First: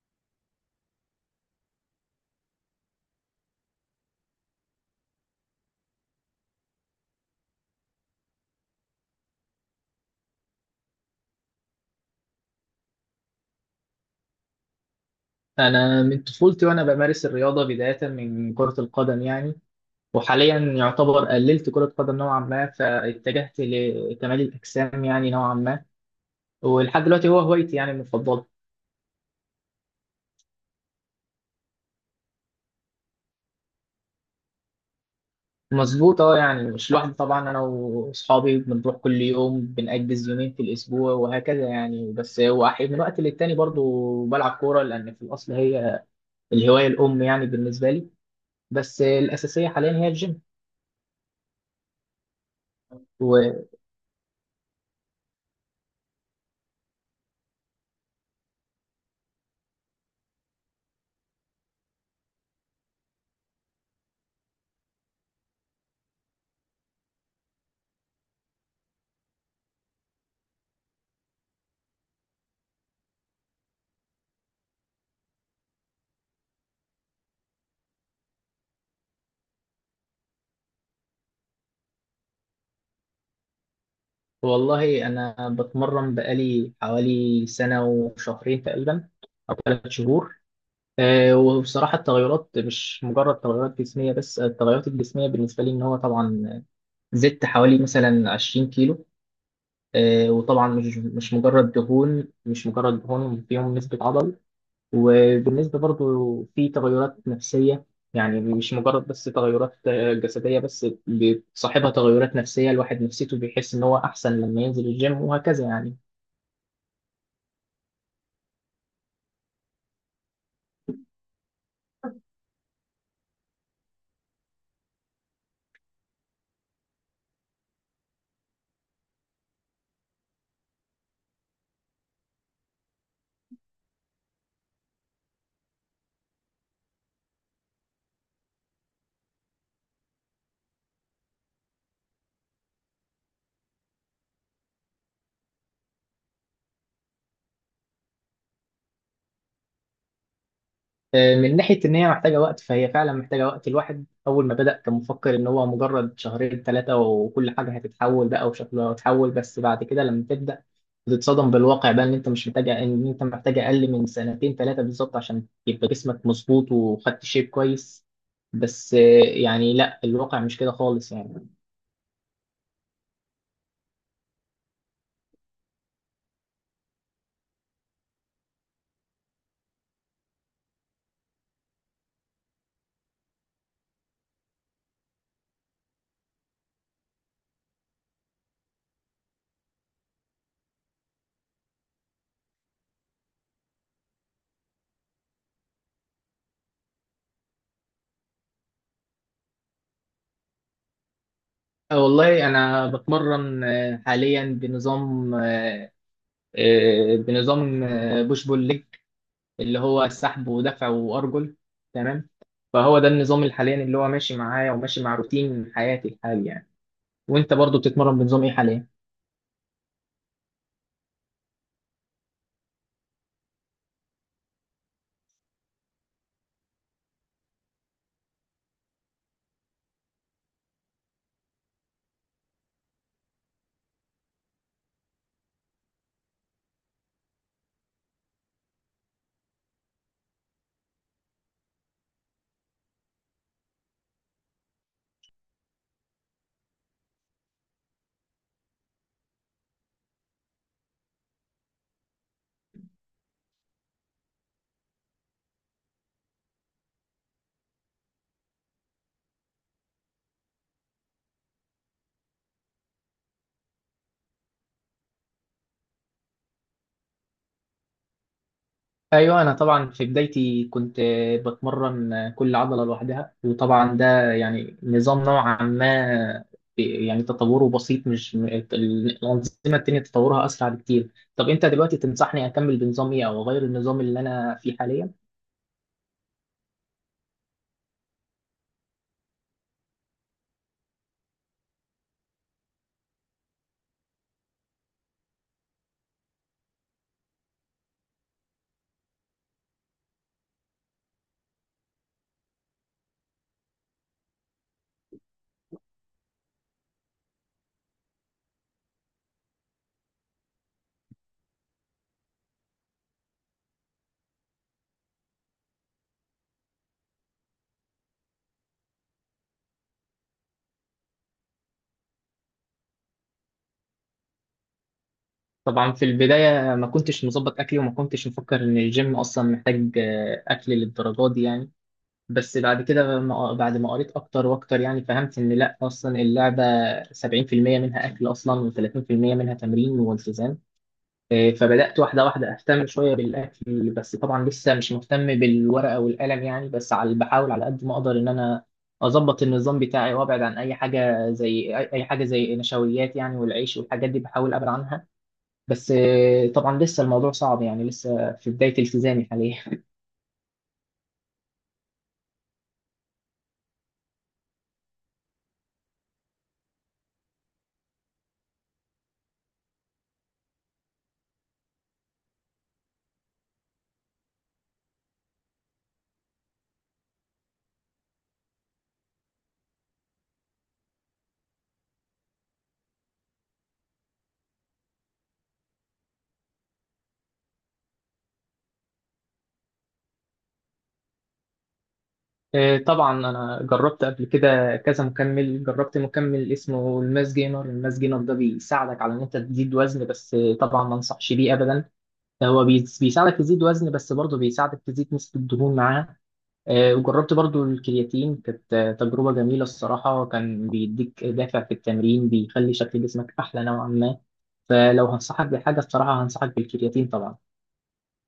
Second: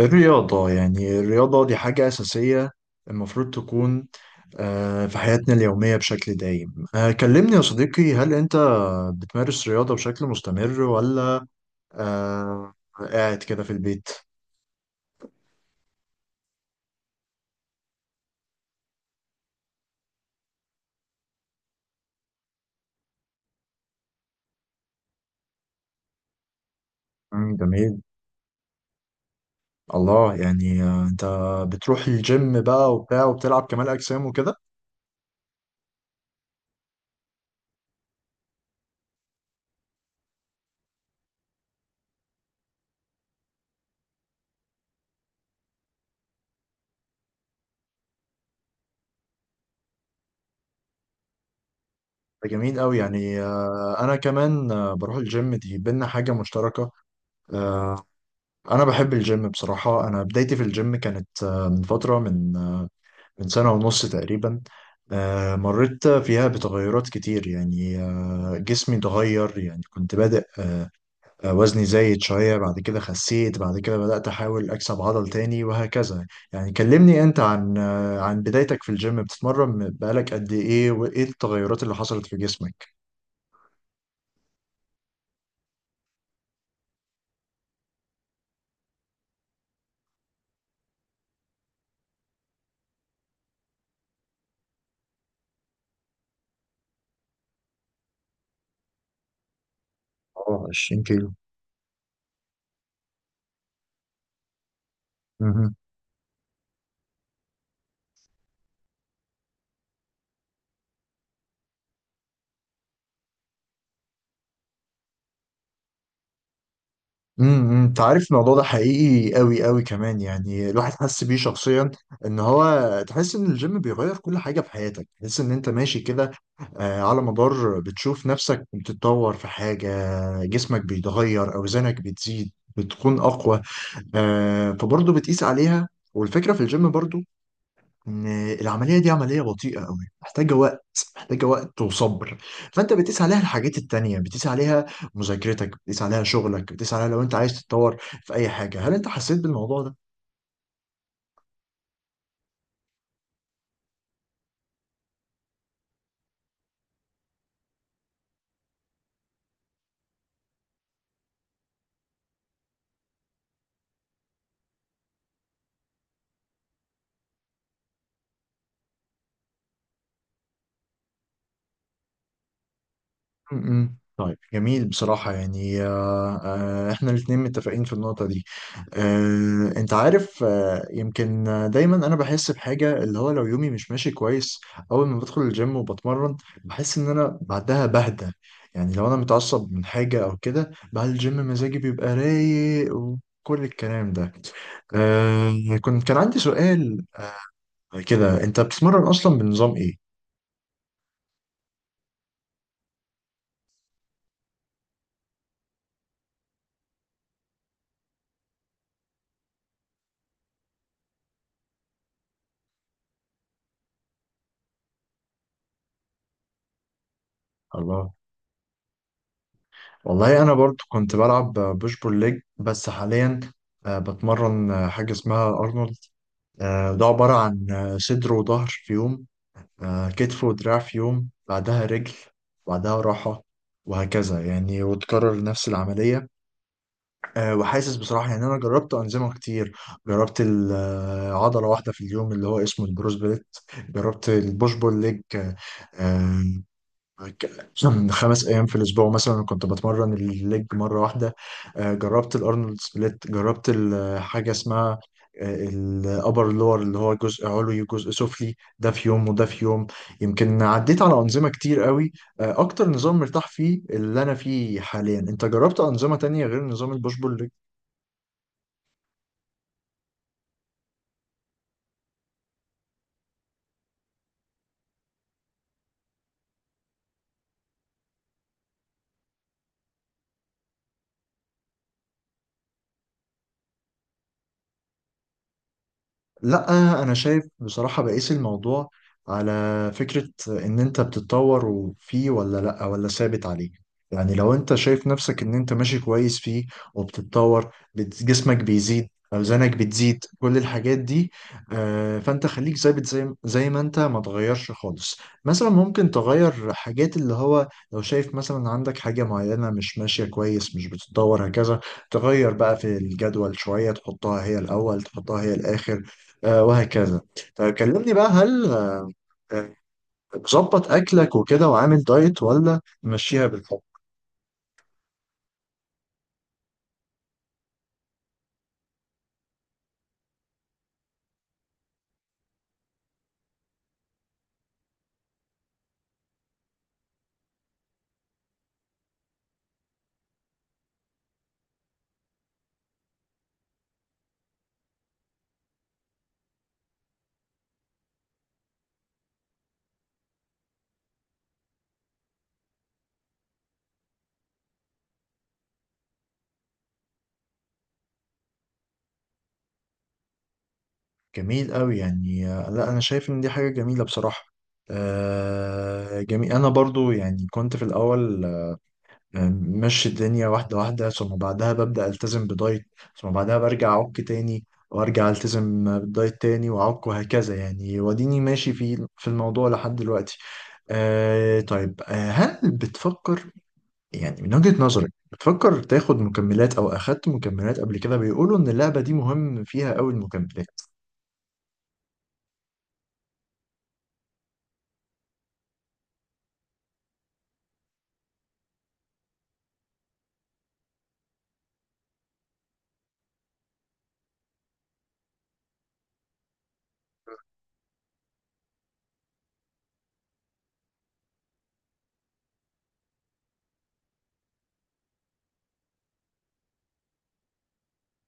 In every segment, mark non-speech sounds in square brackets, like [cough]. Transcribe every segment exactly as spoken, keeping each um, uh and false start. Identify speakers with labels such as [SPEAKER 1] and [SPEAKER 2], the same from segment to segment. [SPEAKER 1] الرياضة يعني الرياضة دي حاجة أساسية المفروض تكون آه، في حياتنا اليومية بشكل دايم. آه، كلمني يا صديقي، هل أنت بتمارس رياضة بشكل مستمر ولا آه، قاعد كده في البيت؟
[SPEAKER 2] أنا من طفولتي وأنا بمارس الرياضة بداية من كرة القدم يعني. وحاليا يعتبر قللت كرة قدم نوعا ما، فاتجهت لكمال الأجسام يعني نوعا ما. ولحد دلوقتي هو
[SPEAKER 1] مم،
[SPEAKER 2] هوايتي يعني
[SPEAKER 1] جميل.
[SPEAKER 2] المفضلة.
[SPEAKER 1] الله، يعني آه، أنت بتروح الجيم بقى وبتاع وبتلعب كمال أجسام وكده.
[SPEAKER 2] مظبوط اه، يعني مش لوحدي طبعا، أنا وأصحابي بنروح كل يوم، بنأجز يومين في الأسبوع وهكذا يعني. بس هو أحيانا من وقت للتاني برضو بلعب كورة، لأن في الأصل هي الهواية الأم يعني بالنسبة لي. بس الأساسية حاليا هي الجيم.
[SPEAKER 1] ده جميل أوي. يعني آه، أنا كمان آه، بروح الجيم، دي بينا حاجة مشتركة. آه، أنا بحب الجيم بصراحة. أنا بدايتي في الجيم كانت آه، من فترة، من من سنة ونص تقريبا. آه، مريت فيها بتغيرات كتير. يعني آه، جسمي اتغير، يعني كنت بادئ آه، وزني زايد شوية، بعد كده خسيت، بعد كده بدأت أحاول أكسب عضل تاني وهكذا. يعني كلمني أنت عن آه، عن بدايتك في الجيم، بتتمرن بقالك قد إيه وإيه التغيرات اللي حصلت في جسمك؟
[SPEAKER 2] والله أنا بتمرن بقالي حوالي سنة وشهرين تقريبا، أو ثلاث شهور. أه، وبصراحة التغيرات مش مجرد تغيرات جسمية بس، التغيرات الجسمية بالنسبة لي إن هو طبعا زدت حوالي مثلا عشرين كيلو. أه،
[SPEAKER 1] اه،
[SPEAKER 2] وطبعا مش
[SPEAKER 1] عشرين كيلو.
[SPEAKER 2] مش مجرد دهون، مش مجرد دهون، فيهم نسبة عضل. وبالنسبة برضو في تغيرات نفسية، يعني مش مجرد بس تغيرات آه، جسدية، بس بتصاحبها تغيرات نفسية. الواحد نفسيته بيحس إن هو أحسن لما ينزل الجيم وهكذا يعني.
[SPEAKER 1] امم، امم. انت عارف الموضوع ده حقيقي قوي قوي كمان، يعني الواحد حس بيه شخصيا ان هو، تحس ان الجيم بيغير كل حاجه في حياتك. تحس ان انت ماشي كده آه، على مدار، بتشوف نفسك بتتطور في حاجه، جسمك بيتغير، اوزانك بتزيد، بتكون اقوى. آه، فبرضه بتقيس عليها. والفكره في الجيم برضه ان العمليه دي عمليه بطيئه قوي، محتاجه وقت، محتاجه وقت وصبر. فانت بتقيس عليها الحاجات التانية، بتقيس عليها مذاكرتك، بتقيس عليها شغلك، بتقيس عليها لو انت عايز تتطور في اي حاجه. هل انت حسيت بالموضوع ده؟
[SPEAKER 2] آه، من ناحية إن هي محتاجة وقت، فهي فعلا محتاجة وقت. الواحد أول ما بدأ كان مفكر إن هو مجرد شهرين ثلاثة وكل حاجة هتتحول بقى وشكلها هتتحول، بس بعد كده لما تبدأ بتتصدم بالواقع بقى إن أنت مش محتاج، إن أنت محتاج أقل من سنتين ثلاثة بالظبط عشان يبقى جسمك مظبوط وخدت شيب كويس. بس آه، يعني لا، الواقع مش كده خالص يعني.
[SPEAKER 1] م-م. طيب جميل بصراحة. يعني آه، آه، احنا الاتنين متفقين في النقطة دي. آه، انت عارف، آه، يمكن آه، دايما انا بحس بحاجة، اللي هو لو يومي مش ماشي كويس، اول ما بدخل الجيم وبتمرن، بحس ان انا بعدها بهدى. يعني لو انا متعصب من حاجة او كده، بعد الجيم مزاجي بيبقى رايق وكل الكلام ده. آه، كنت، كان عندي سؤال كده، انت بتتمرن اصلا بنظام ايه؟
[SPEAKER 2] آه، والله أنا بتمرن آه، حاليا بنظام آه، بنظام بوش بول ليج. اللي هو سحب ودفع وارجل. تمام. فهو ده النظام الحالي اللي هو ماشي معايا وماشي مع روتين حياتي الحالي يعني. وانت برضو
[SPEAKER 1] الله،
[SPEAKER 2] بتتمرن بنظام ايه حاليا؟
[SPEAKER 1] والله انا برضو كنت بلعب بوش بول ليج، بس حاليا آه، بتمرن آه، حاجه اسمها ارنولد. آه، ده عباره عن آه، صدر وظهر في يوم، آه، كتف ودراع في يوم، بعدها رجل، بعدها راحه، وهكذا يعني، وتكرر نفس العمليه. آه، وحاسس بصراحه، يعني انا جربت انظمه كتير. جربت ال- آه، عضله واحده في اليوم، اللي هو اسمه البروس بليت. جربت البوش بول ليج، آه، آه، كان خمس ايام في الاسبوع، مثلا كنت بتمرن الليج مره واحده. آه، جربت الارنولد سبليت. جربت ال- آه، حاجه اسمها آه، الابر لور، اللي هو جزء علوي وجزء سفلي، ده في يوم وده في يوم. يمكن عديت على انظمه كتير قوي. آه، اكتر نظام مرتاح فيه اللي انا فيه حاليا. انت جربت انظمه تانية غير نظام البوش بول؟
[SPEAKER 2] ايوه، انا طبعا في بدايتي كنت بتمرن كل عضله لوحدها، وطبعا ده يعني نظام نوعا ما، يعني تطوره بسيط، مش الانظمه التانيه تطورها اسرع بكتير. طب انت دلوقتي تنصحني اكمل بنظام ايه او اغير النظام اللي انا فيه حاليا؟
[SPEAKER 1] لا، انا شايف بصراحة بقيس الموضوع على فكرة ان انت بتتطور وفيه، ولا لا، ولا ثابت عليه. يعني لو انت شايف نفسك ان انت ماشي كويس فيه، وبتتطور، بت- جسمك بيزيد، اوزانك بتزيد، كل الحاجات دي، آه، فانت خليك ثابت، زي زي ما انت، ما تغيرش خالص. مثلا ممكن تغير حاجات، اللي هو لو شايف مثلا عندك حاجة معينة مش ماشية كويس، مش بتتطور هكذا، تغير بقى في الجدول شوية، تحطها هي الاول، تحطها هي الاخر، آه، وهكذا. طيب كلمني بقى، هل آه، آه، مظبط اكلك وكده وعامل دايت ولا ماشيها بالحب؟
[SPEAKER 2] طبعا في البداية ما كنتش مظبط أكلي، وما كنتش مفكر إن الجيم أصلا محتاج آه، أكل للدرجات دي يعني. بس بعد كده ما- بعد ما قريت أكتر وأكتر يعني فهمت إن لأ، أصلا اللعبة سبعين في المية منها أكل أصلا، و30% منها تمرين والتزام. آه، فبدأت واحدة واحدة أهتم شوية بالأكل، بس طبعا لسه مش مهتم بالورقة والقلم يعني، بس على بحاول على قد ما أقدر إن أنا أظبط النظام بتاعي وأبعد عن أي حاجة زي أي أي حاجة زي نشويات يعني، والعيش والحاجات دي بحاول أبعد عنها. بس آه، طبعا لسه الموضوع صعب يعني، لسه في بداية التزامي حاليا.
[SPEAKER 1] جميل قوي. يعني آه، لا انا شايف ان دي حاجه جميله بصراحه. آه، جميل. انا برضو يعني كنت في الاول آه، ماشي الدنيا واحده واحده، ثم بعدها ببدا التزم بدايت، ثم بعدها برجع اعك تاني، وارجع التزم بالدايت تاني واعك، وهكذا يعني. وديني ماشي في في الموضوع لحد دلوقتي. آه، طيب آه، هل بتفكر، يعني من وجهة نظرك بتفكر تاخد مكملات، او اخدت مكملات قبل كده؟ بيقولوا ان اللعبة دي مهم فيها قوي المكملات.
[SPEAKER 2] [laughs] آه، طبعا أنا جربت قبل كده كذا مكمل، جربت مكمل اسمه الماس جينر. الماس جينر ده بيساعدك على إن أنت تزيد وزن، بس آه، طبعا ما أنصحش بيه أبدا. هو بي- بيساعدك تزيد وزن، بس برضه بيساعدك تزيد نسبة الدهون معاه. آه، وجربت برضه الكرياتين، كانت آه، تجربة جميلة الصراحة، كان بيديك دافع في التمرين، بيخلي شكل جسمك أحلى نوعا ما. فلو هنصحك بحاجة الصراحة هنصحك بالكرياتين طبعا.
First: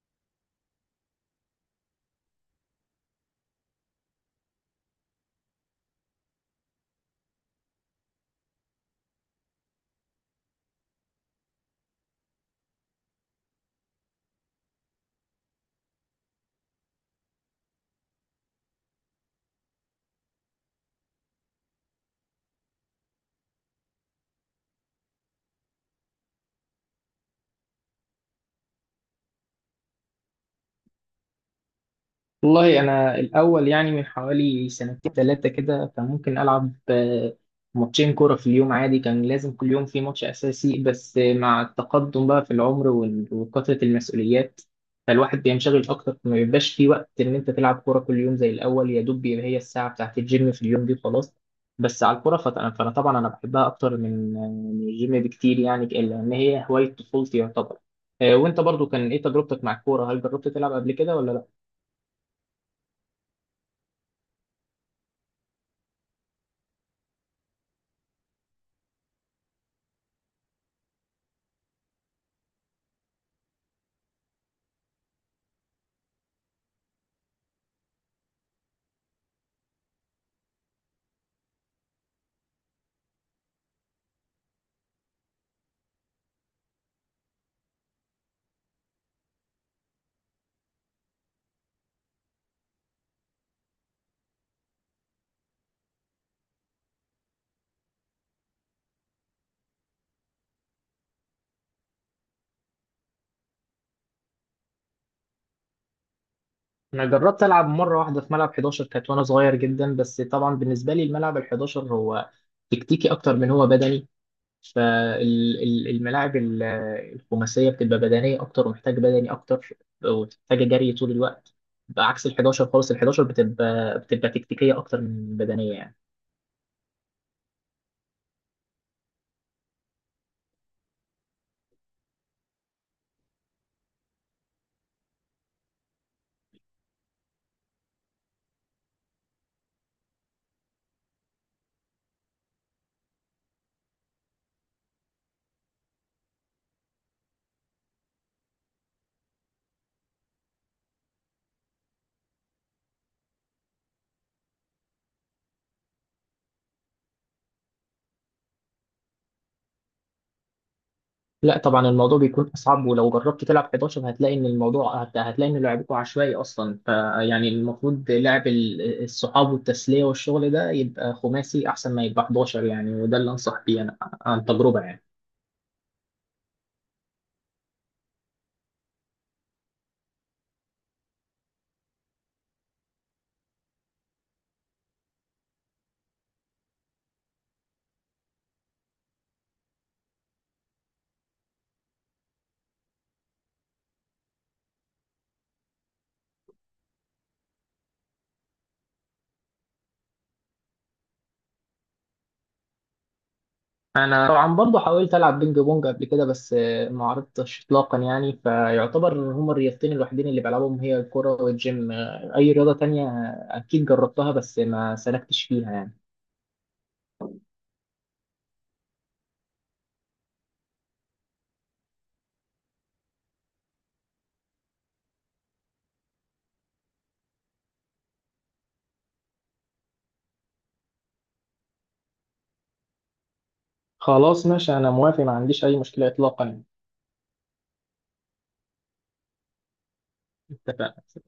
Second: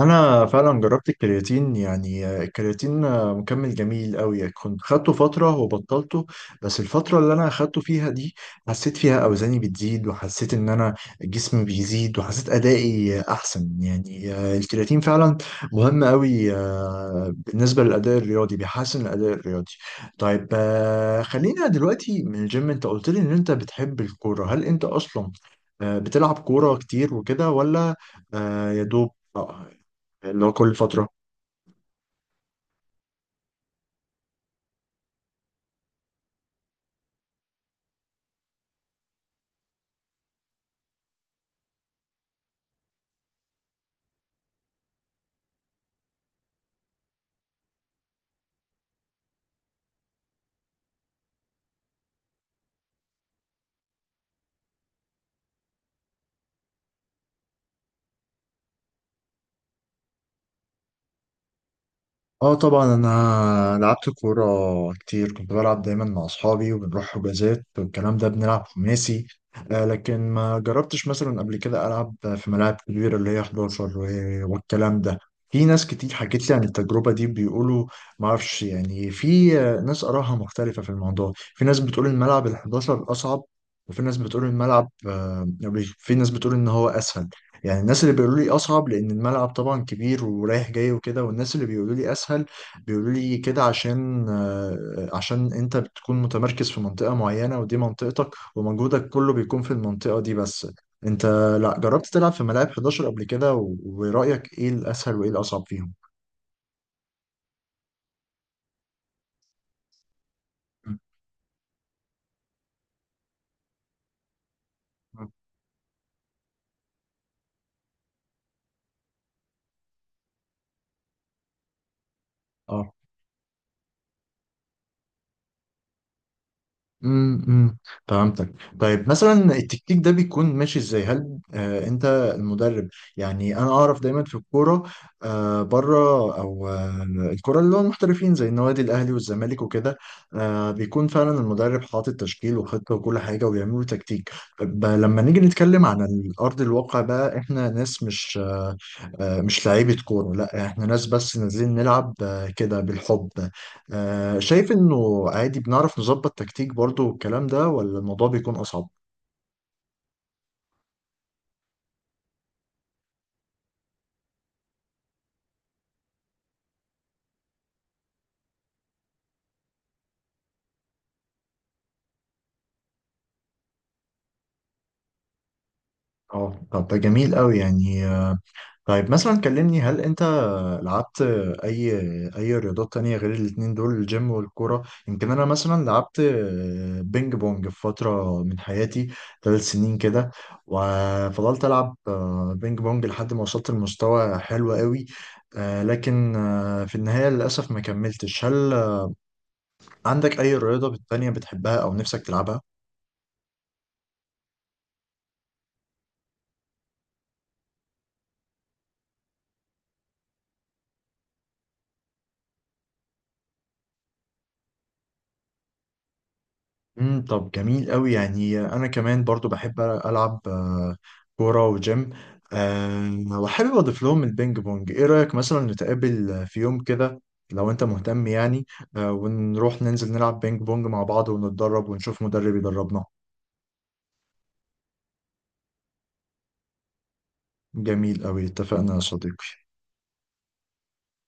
[SPEAKER 1] انا فعلا جربت الكرياتين. يعني الكرياتين مكمل جميل قوي. كنت خدته فتره وبطلته، بس الفتره اللي انا خدته فيها دي حسيت فيها اوزاني بتزيد، وحسيت ان انا جسمي بيزيد، وحسيت ادائي احسن. يعني الكرياتين فعلا مهم قوي آه، بالنسبه للاداء الرياضي، بيحسن الاداء الرياضي. طيب آه، خلينا دلوقتي من الجيم. انت قلت لي ان انت بتحب الكوره. هل انت اصلا آه، بتلعب كوره كتير وكده ولا آه، يا دوب آه، ان هو كل فترة؟
[SPEAKER 2] والله أنا الأول يعني من حوالي سنتين ثلاثة كده كان ممكن ألعب آه، ماتشين كورة في اليوم عادي، كان لازم كل يوم في ماتش أساسي. بس آه، مع التقدم بقى في العمر وال- وكثرة المسؤوليات، فالواحد بينشغل أكتر، ما بيبقاش في وقت إن أنت تلعب كورة كل يوم زي الأول، يا دوب بيبقى هي الساعة بتاعت الجيم في اليوم دي وخلاص. بس على الكورة فت- فأنا طبعا أنا بحبها أكتر من آه، من الجيم بكتير يعني، لأن هي هواية طفولتي يعتبر. آه، وأنت برضو كان إيه تجربتك مع الكورة؟ هل جربت تلعب قبل كده ولا لأ؟
[SPEAKER 1] اه طبعا، انا لعبت كوره كتير. كنت بلعب دايما مع اصحابي، وبنروح حجازات والكلام ده، بنلعب خماسي. آه، لكن ما جربتش مثلا قبل كده العب في ملاعب كبيره اللي هي حداشر و- والكلام ده. في ناس كتير حكت لي عن التجربه دي، بيقولوا، ما اعرفش يعني، في آه، ناس آرائها مختلفه في الموضوع. في ناس بتقول الملعب ال حداشر اصعب، وفي ناس بتقول الملعب آه، في ناس بتقول ان هو اسهل. يعني الناس اللي بيقولوا لي اصعب، لان الملعب طبعا كبير ورايح جاي وكده. والناس اللي بيقولوا لي اسهل، بيقولوا لي كده عشان آه، عشان انت بتكون متمركز في منطقة معينة، ودي منطقتك ومجهودك كله بيكون في المنطقة دي بس. انت لا جربت تلعب في ملاعب حداشر قبل كده؟ و- ورأيك ايه الاسهل وايه الاصعب فيهم؟
[SPEAKER 2] انا جربت العب مره واحده في ملعب حداشر كانت وانا صغير جدا، بس طبعا بالنسبه
[SPEAKER 1] مم.
[SPEAKER 2] لي الملعب ال حداشر هو تكتيكي اكتر من هو بدني، فالملاعب الخماسيه بتبقى بدنيه اكتر، ومحتاج بدني اكتر، ومحتاجه جري طول الوقت، بعكس ال حداشر خالص.
[SPEAKER 1] اه،
[SPEAKER 2] ال حداشر بتبقى بتبقى تكتيكيه اكتر من بدنيه يعني.
[SPEAKER 1] امم، فهمتك. طيب مثلا التكتيك ده بيكون ماشي ازاي؟ هل آه انت المدرب؟ يعني انا اعرف دايما في الكوره آه بره، او آه الكوره اللي هو المحترفين، زي النوادي الاهلي والزمالك وكده، آه بيكون فعلا المدرب حاطط تشكيل وخطه وكل حاجه، وبيعملوا تكتيك. ب- لما نيجي نتكلم عن الارض الواقع بقى، احنا ناس مش آه آه، مش لعيبه كوره، لا احنا ناس بس نازلين نلعب آه كده بالحب. آه، شايف انه عادي بنعرف نظبط تكتيك برضو والكلام ده، ولا الموضوع بيكون اصعب؟
[SPEAKER 2] لا طبعا الموضوع بيكون اصعب، ولو جربت تلعب حداشر هتلاقي ان الموضوع هت- هتلاقي ان لعبكم عشوائي اصلا، فيعني المفروض لعب ال- الصحاب والتسليه والشغل ده يبقى خماسي احسن ما يبقى أحد عشر يعني، وده اللي انصح بيه انا عن تجربه يعني.
[SPEAKER 1] اه طب ده جميل قوي. يعني آه، طيب مثلا كلمني، هل انت لعبت اي اي رياضات تانية غير الاتنين دول، الجيم والكورة؟ يمكن انا مثلا لعبت آه، بينج بونج في فترة من حياتي، ثلاث سنين كده، وفضلت العب آه، بينج بونج لحد ما وصلت لمستوى حلو قوي. آه، لكن آه، في النهاية للأسف ما كملتش. هل عندك أي رياضة تانية بتحبها أو نفسك تلعبها؟
[SPEAKER 2] انا طبعا برضه حاولت العب بينج بونج قبل كده، بس آه، ما عرفتش اطلاقا يعني، فيعتبر إن هما الرياضتين الوحيدين اللي بلعبهم هي الكوره والجيم. آه، اي رياضه تانية آه، اكيد جربتها بس ما سلكتش فيها يعني.
[SPEAKER 1] امم، طب جميل قوي. يعني انا كمان برضو بحب العب آه، كوره وجيم، آه، وحابب اضيف لهم البينج بونج. ايه رايك مثلا نتقابل في يوم كده، لو انت مهتم يعني، آه، ونروح ننزل نلعب بينج بونج مع بعض، ونتدرب ونشوف مدرب يدربنا؟
[SPEAKER 2] خلاص ماشي، انا موافق، ما عنديش اي مشكله اطلاقا.
[SPEAKER 1] جميل قوي، اتفقنا يا صديقي.
[SPEAKER 2] اتفقنا.